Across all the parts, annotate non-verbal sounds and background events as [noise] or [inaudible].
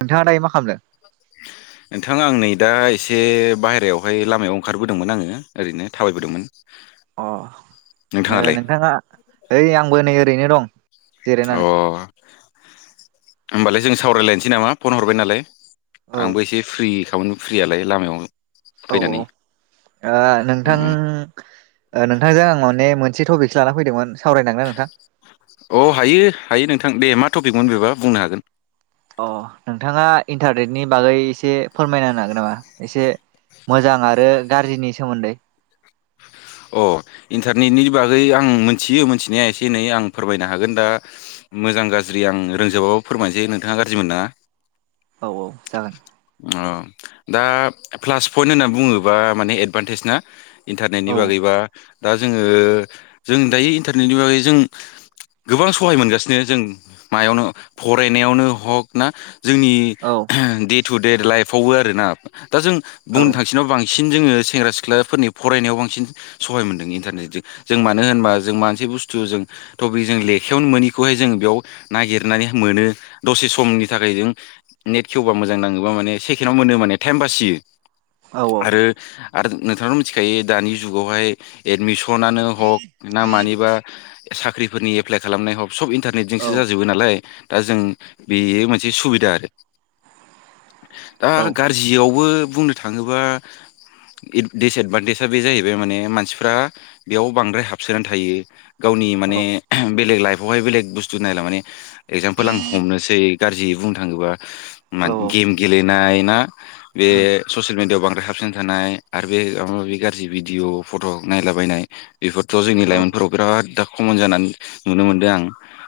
नोंथाङा दायो मा खालामदों? [inaudible] नोंथां आं नै दा एसे बाहेरायावहाय लामायाव ओंखारबोदोंमोन आङो ओरैनो थाबायबोदोंमोन। ओ नोंथाङालाय नोथाङा ओइ आंबो नै ओरैनो दं। अ जिरायनानै होमबालाय जों सावरायलायनोसै नामा फन हरबाय नालाय? औ आंबो एसे फ्रि खामोन फ्रियालाय लामायाव औ औ फैनानै ओ नोंथां उम ओ नोंथांजों आं माने मोन से टपिकसो लाना फैदोंमोन सावरायनांगोन नोंथां? अ हायो हायो नों थां दे मा टपिकमोन बेबा बुंनो हागोन। अ नोंथाङा इन्टारनेटनि बागै एसे फोरमायना होनो हागोन नामा एसे मोजां आरो गाज्रिनि सोमोन्दै‌। अ इन्टारनेटनि बागै आं मोनथियो मोनथिनाया एसे एनै आं फोरमायनो हागोन दा मोजां गाज्रि आं रोंजोबाबो फोरमायनोसै नोंथाङा गाज्रि मोननाङा औ औ जागोन। अ दा प्लास पइन्ट होनना बुङोबा माने एदभान्टेज ना? इन्टारनेटनि औ बागै दा दा जोङो जों दायो इन्टारनेटनि बागै जों गोबां सहाय मोनगासिनो जों मायावनो फरायनायावनो हक ना जोंनि औ दे टु दे लाइफावबो आरोना दा जों औ बुंनो थांसिन बां सिन जोङो सेंग्रा सिख्लाफोरनि फरायनायाव बांसिन सहाय मोनदों इन्टारनेटजों जों मानो होनबा जों मानसि बुस्थु जोंथ बि जों लेखायावनो मोनिखौहाय जों बेयाव नागिरनानै मोनो दसे समनि थाखाय जों नेट खेवबा मोजां नाङोबा माने सेकेण्डावनो मोनो माने टाइम बासियो औ आरो आरो नोंथाङाथ मिथिखायो दानि जुगावहाय एडमिस सनानो हक ना मानिबा साख्रिफोरनि एप्लाइ खालामनाय हक‌ सब औ इन्टारनेटजोंसो जाजोबो नालाय दा जों बेयो मोनसे सुबिदा आरो दा औ गाज्रियावबो बुंनो थाङोबा इथ दिसेद बाददेसा बे जाहैबाय बे माने मानसि फ्रा बेयाव बांद्राय हाबसोनानै थायो। गावनि माने बेलेग लाइफ बहाय बेलेग बुस्थु नायला माने एगजामफोल आं हमनोसै गाज्रियै बुंनो थाङोबा औ मान औ गेम गेलेनाय ना? बे उम स'सियेल मिडियाव बां ओ हाबसोना थानाय आरो बे माबा माबि गाज्रि भिडिअ' फट'ख नायलाबायनाय बेफोरथ' जोंनि औ लाइमोनफोराव बिराद दाख खमन जानानै नुनो मोनदों आं।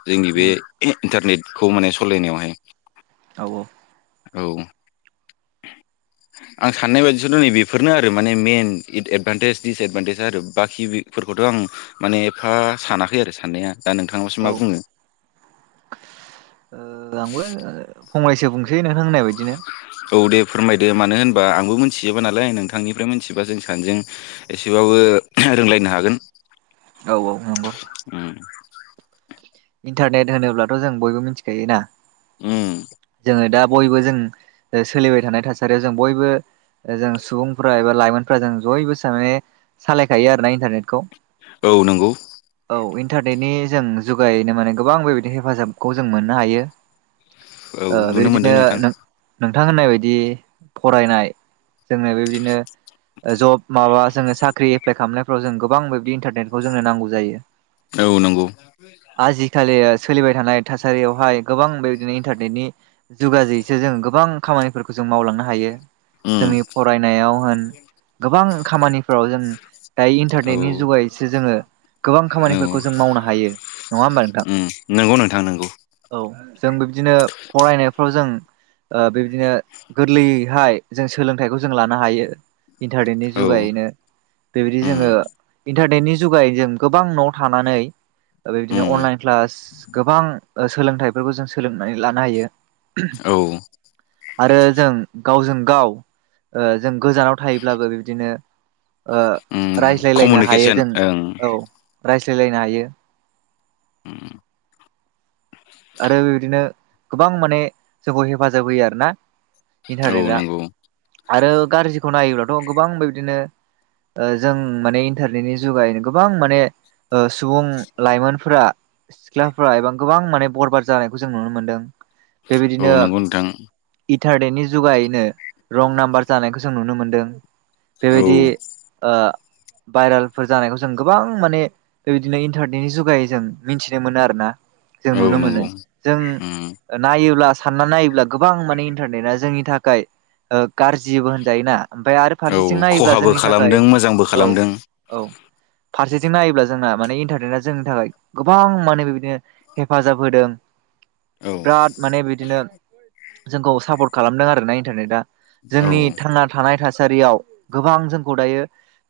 जोंनि बे उम इन्टारनेटखौ माने सलायनायावहाय औ औ औ आं साननाय बायदिबाथ नैबेफोरनो आरो माने मेन इथ एदभान्टेज दिस एदभान्टेजया आरो बाखि बिफोरखौथ' आं माने एफा सानाखै आरो साननाया। दा नोंथाङाबासो मा औ ओ बुङो आंबो फंनैसो बुंसै नों होननाय बायदिनो। औ दे फोरमायदो मानो होनबा आंबो मिथिजोबा नालाय नोंथांनिफ्राय मिथिबा जों सानैजों एसेबाबो रोंलायनो हागोन। औ औ नंगौ। उम इन्टारनेट होनोब्लाथ' जों बयबो मिथिखायो ना? उम ओ दा बयबो जों ओ सोलिबाय थानाय थासारियाव जों बयबो ओ जों सुबुंफ्रा एबा लाइमोनफ्रा जों जयबो [unintelligible] सालायखायो आरोना इन्टारनेटखौ। औ नंगौ। औ इन्टारनेटनि जों जुग गायैनो माने गोबां बेबायदि हेफाजाबखौ जों मोननो हायो। औ ओ नुनो मोनदों बेबायदिनो नोंथां। नों नोंथां होननाय बायदि फरायनाय जोंना बेबायदिनो ओ ज'ब माबा जोङो साख्रि एप्लाय खालामनायफ्राव जों गोबां बेबायदि इन्टारनेटखौ जोंनो नांगौ जायो। औ नंगौ। आजि खालि ओ सोलिबाय थानाय थासारियावहाय गोबां बेबायदिनो इन्टारनेटनि जुगाजैसो जों गोबां खामानिफोरखौ जों मावलांनो हायो। उम जोंनि फरायनायाव होन गोबां खामानि फोराव जों दायो औ इन्टारनेटनि जुगायैसो जोङो गोबां खामानिफोरखौ जों मावनो हायो। नङा होमबा नोंथां उम नंगौ नोंथां नंगौ। औ जों बिब्दिनो फरायनायफ्राव जों ओ बिबादिनो गोरलैयैहाय जों सोलोंथाइखौ जों लानो हायो। इन्टारनेटनि औ जुगायैनो बेबादि उम जोङो इन्टारनेटनि जुगायै जों गोबां न'आव थानानै उम बेबायदिनो अनलाइन क्लास गोबां ओ सोलोंथाइफोरखौ जों सोलोंनानै लानो हायो। औ आरो जों गावजोंगाव ओ जों गोजावनाव थायोब्लाबो बिदिनो ओ उम रायज्लायलायनो हायो कमिउनिकेसन जों ओं औ रायज् ज्लायनो हायो। उम। आरो बिबायदिनो गोबां माने जोंखौ हेफाजाब होयो आरो ना। औ इन्टारनेटआ नंगौ आरो गारजि खौ नायोब्लाथ' गोबां बेबादिनो ओ जों माने इन्टारनेटनि जुगायैनो गोबां माने सुबुं लाइमोनफोरा सिख्लाफ्रा एबा गोबां माने बरबार जानायखौ जों नुनो मोन्दों। औ नंगौ नोंथां। इन्टारनेटनि जुगायैनो रं नाम्बार जानायखौ जों नुनो मोन दों औ बेबायदि ओ भाइरेलफोर जानायखौ जों गोबां माने बेबायदिनो इन्टारनेटनि जुगायै जों मिथिनो मोनो आरो ना। जों औ नुनो मोनो नंगौ जों उम नायोब्लास सानना नायोब्ला गोबां माने इन्टारनेटआ जोंनि थाखाय ओ गारजिबो होनजायोना ओमफाय आरो औ फारसेथिं नायोब्ला खहाबो जोंनि थाखाय खालामदों मोजांबो औ खालामदों औ। फारसेथिं नायोब्ला जोंना माने इन्टारनेटआ जोंनि थाखाय गोबां माने बेबायदिनो हेफाजाब होदों। औ बिराद माने बिदिनो जोंखौ सापर्ट खालामदों आरो ना इन्टारनेटआ। औ जोंनि थांना थानाय थास सारियाव गोबां जोंखौ दायो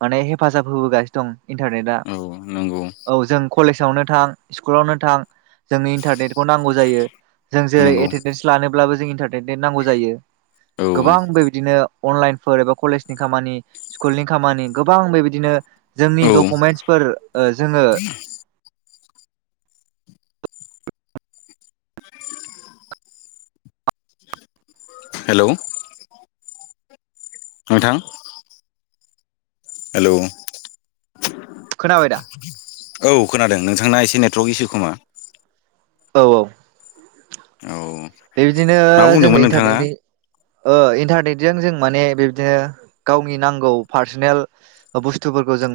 माने हेफाजाब होबोगासिनो दं। इन्टारनेटआ औ नंगौ औ जों कलेजावनो थां स्कुलावनो थां जोंनो इन्टारनेटखौ नांगौ जायो जों जेरै नंगौ एटेनडेन्स लानोब्लाबो जोंनि एटेन्डेन्ट नांगौ जायो। औ गोबां बेबायदिनो अनलाइनफोर एबा कलेजनि खामानि स्कुलनि खामानि गोबां बेबायदिनो जोंनि औ डकुमेन्टसफोर जोङो [inaudible] हेलौ नोंथां हेलौ खोनाबायदा? औ खोनादों नोंथांना एसे नेटवारर्क इसु खोमा? औ औ। औ बेबायदिनो मा जोङो बुंदोंमोन नोंथाङा इन्टारनेटनि इन्टारनेटजों जों माने बिबदिनो गावनि नांगौ पार्सनेल बुस्थुफोरखौ जों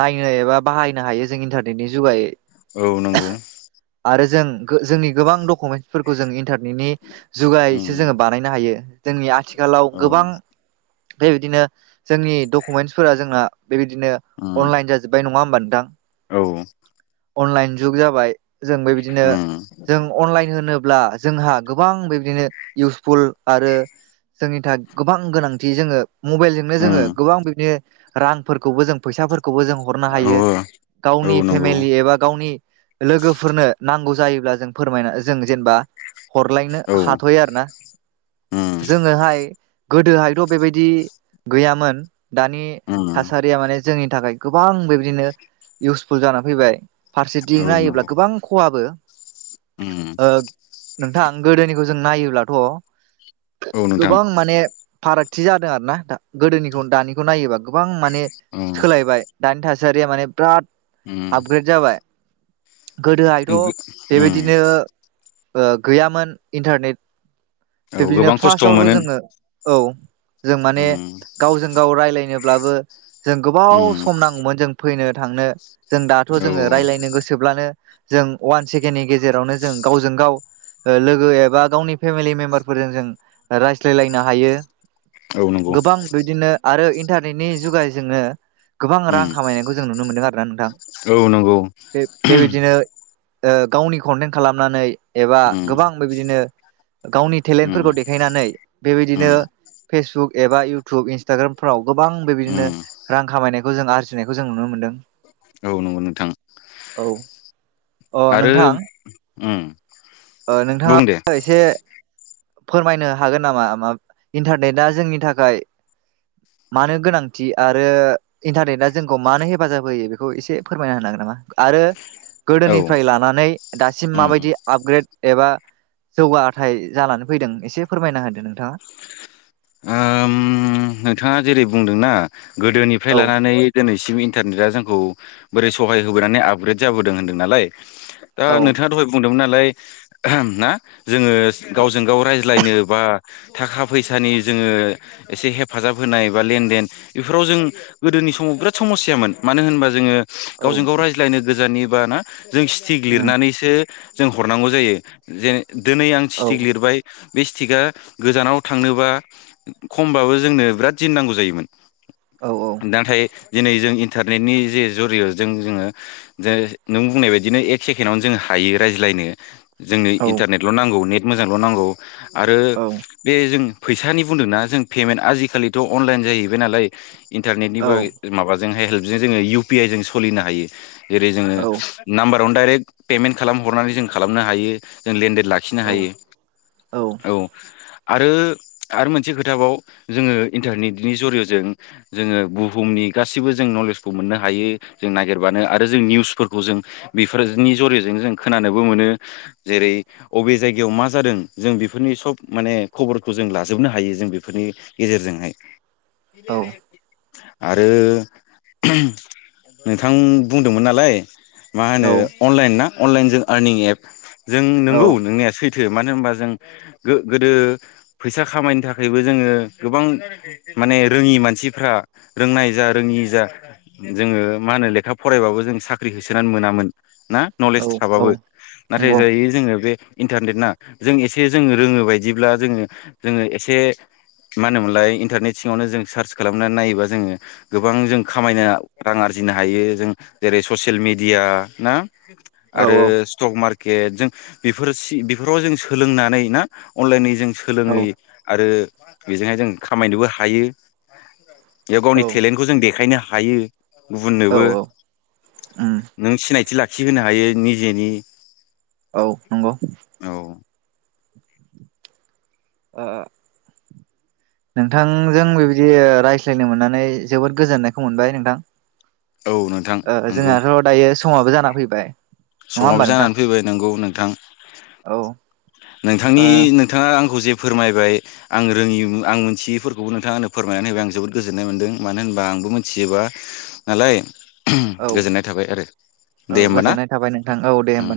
नायनो एबा बाहायनो हायो जों इन्टारनेटनि जुगायै औ नंगौ। आरो जों जोंनि गोबां डकुमेन्टसफोरखौ जों इन्टरनेट नि जुगायैसो उम जोङो बानायनो हायो जोंनि आथिखालाव औ गोबां बिदिनो जोंनि डकुमेन्टसफोरा जोंना बेबायदिनो उम अनलाइन जाजोब्बाय नङा होमबा नोंथां। औ। अनलाइन जुग जाबाय। जों बेबायदिनो उम जों अनलाइन होनो अब्ला जोंहा गोबां बेबायदिनो इउसफुल आरो जोंनि थाखाय गोबां गोनांथि जोङो मबाइलजोंनो जोङो उम गोबां बिदिनो रांफोरखौबो जों फैसाफोर खौबो जों हरनो हायो औ गावनि औ नंगौ फेमिलि एबा गावनि लोगोफोरनो नांगौ जायोब्ला जों फोरमायना जों जेनेबा हरलायनो औ हाथ'यो आरो ना उम जोङो हाय गोदोहायथ' बेबायदि गैयामोन। दानि उम थासारिया माने जोंनि थाखाय गो बां बेबायदिनो इउस फुल जाना फैबाय। फारसेथिं औ नायोब्ला नंगौ गोबां खहाबो। उम ओ नोंथां गोदोनि जों नायोब्लाथ' औ नोंथां गोबां माने फारागथि जादों आर ना नोंथां। गोदोनिखौ दानिखौ नायोब्ला गोबां माने उम सोलायबाय दानि था सारिया माने बिराद उम आपग्रेड जाबाय। गोदोहायथ' उम बेबायदिनो ओ गैयामोन इन्टारनेट औ बिब्दिनो गोबां खस्थ' फार्स्टआवथ' मोनो जोङो औ जों माने उम गावजों-गाव रायज्लायनो ब्लाबो जों गोबाव उम सम नांगौमोन जों फैनो थांनो जों दाथ' औ जोङो रायज्लायनो गोसोब्लानो जों अवान सेकेणडनि गेजेरावनो जों गावजों-गाव ओ लोगो एबा गावनि फेमिलि मेम्बारफोरजों जों रायज्लायलायनो हायो। औ नंगौ गोबां बिदिनो आरो इन र्टानेदनि जुगाय जोंनो गोबां रां उम खामायनायखौ जों नुनो मोनदों आरोना नोंथां औ नंगौ बे-बेबायदिनो गावनि कनटेन्ट खालामनानै एबा उम गोबां बेबायदिनो गावनि उम टेलेन्टफोरखौ देखायनानै बेबायदिनो उम फेसबुक एबा इउटुब इन्स्टाग्रामफ्राव गोबां बेबायदिनो उम रां खामायनाय खौ जों आरजिनायखौ जों नुनो मोनदों औ नंगौ नोंथां औ अ आरो नोंथां ओम नोंथाङा एसे फोरमायनो हागोन नामा मा इन्टारनेटआ जोंनि थाखाय मानो गोनांथि आरो इन्टारनेटआ जोंखौ मानो हेफाजाब होयो बेखौ एसे फोरमायना होनो हागोन नामा आरो औ गोदोनिफ्राय लानानै दासिम उम माबायदि आपग्रेड एबा जौगाथाय जानानै फैदों एसे फोरमायना होदो नोंथाङा नोंथाङा जेरै बुंदोंना गोदोनिफ्राय औ लानानै दिनैसिम इन्टारनेटआ जोंखौ बोरै सहाय होबोनानै आपग्रेड जाबोदों होनदों नालाय दा औ नोंथाङा दहाय बुंदोंमोन आरो [unintelligible] जोङो गावजों- गाव रायज्लायनो बा थाखा फैसानि जोङो एसे हेफाजाब होनाय बा लेनदेन बेफोराव जों गोदोनि समाव बिराद समस्यामोन मानो होनबा जोङो औ गावजों -गाव रायज्लायनो गोजाननि बा ना जों सिथिक उम लिरनानैसो जों हरनांगौ जायो जेन दिनै आं औ चिटिक लिरबाय बे सिथिकआ गोजानाव थांनोबा खमबाबो जोंनो बिराद दिन नांगौ जायोमोन। औ औ नाथाय दिनै जों इन्टारनेटनि जे जरिय'जों जोङो नों बुंनाय बायदिनो एक सेकेणडआवनो जों हायो रायज्लायनो। जोंनो औ इन्टारनेटल' नांगौ नेट मोजांल' नांगौ आरो बे जोङो फैसानि बुंदोंना जों पेमेन्ट आजिखालिथ' अनलाइन जाहैबाय नालाय इन्टारनेटनि औ [unintelligible] माबाजों हाय हेल्प बिजों जोङो इउ पि आइ जों सोलिनो हायो। जेरै जोङो औ नाम्बार [unintelligible] दाइरेक पेमेंट खालामनानै जों खालामनो हायो ओ लेन देन औ औ [unintelligible] आरो -आरो मोनसे खोथाबाव जोङो इन्टारनेटनि जरिय'जों जोङो बुहुमनि गासैबो जों नलेजखौ मोननो हायो। जों नागिरबानो आरो जों निउसफोरखौ जों बेफोरनि जरिय'जों जों खोनानोबो मोनो जेरै अबे जायगायाव मा जादों जों बेफोरनि सब माने खबरखौ जों लाजोबनो हायो जों बेफोरनि गेजेरजोंहाय। [unintelligible] आरो नोंथां बुंदोंमोन नालाय मा औ होनो अनलाइन ना? अनलाइनजों आरनिं एप जों नोंगौ नोंनिया [unintelligible] [unintelligible] मानो होनबा जों गोदो फैसा खामायनो थाखायबो जोङो गोबां माने रोङि मानसिफ्रा रोंनाय जा रोङि जा जोङो मा होनो लेखा फरायबाबो जों साख्रि होसोनानै मोनामोन। ना औ नलेज औ थाबाबो नाथाय नंगौ जायो जोङो बे इन्टारनेट ना जों एसे जोङो रोङो बायदिब्ला जोङो जोङो एसे मा होनोमोनलाय इन्टारनेट सिङावनो जों सार्च खालामनानै नायोबा जोङो गोबां जों खामायनो रां आरजिनो हायो जों जेरै ससियेल मेडिया ना? औ आरो स्टक मार्के केट जों बेफोर सि बेफोराव जों सोलोंनानै ना अनलाइनि जों औ सोलोङै आरो बेजोंहाय जों खामायनोबो हायो। बेयाव गावनि औ टेलेन्टखौ जों देखायनो हा हायो। गुबुननोबो उम [inaudible] नों सिनायथि लाख खिहोनो हायो निजेनि। औ नंगौ। औ ओ [inaudible] नोंथांजों बेबायदि रायज्लायनो मोननानै जोबोद गोजोननायखौ मोनबाय नोंथां। औ नोंथां ओ नंगौ जोंहाथ' दायो समाबो जाना फै बाय। समाबो जानानै फैबाय नोंगौ नोंथां। औ ओ नोंथांनि औ नोंथाङा आंखौ जे फोरमायबाय आं रोङि आं मिथियिफोरखौबो नोंथां आनो फोरमायनानै होबाय आं जोबोद गोजोननाय मोन्दों। मानो होनबा आंबो मिथिजोबा नालाय। ओहोमक्षगोजोननाय थाबाय आरो। औ दे होमबा ना। गोजोननाय थाबाय नोंथां औ दे होमबाना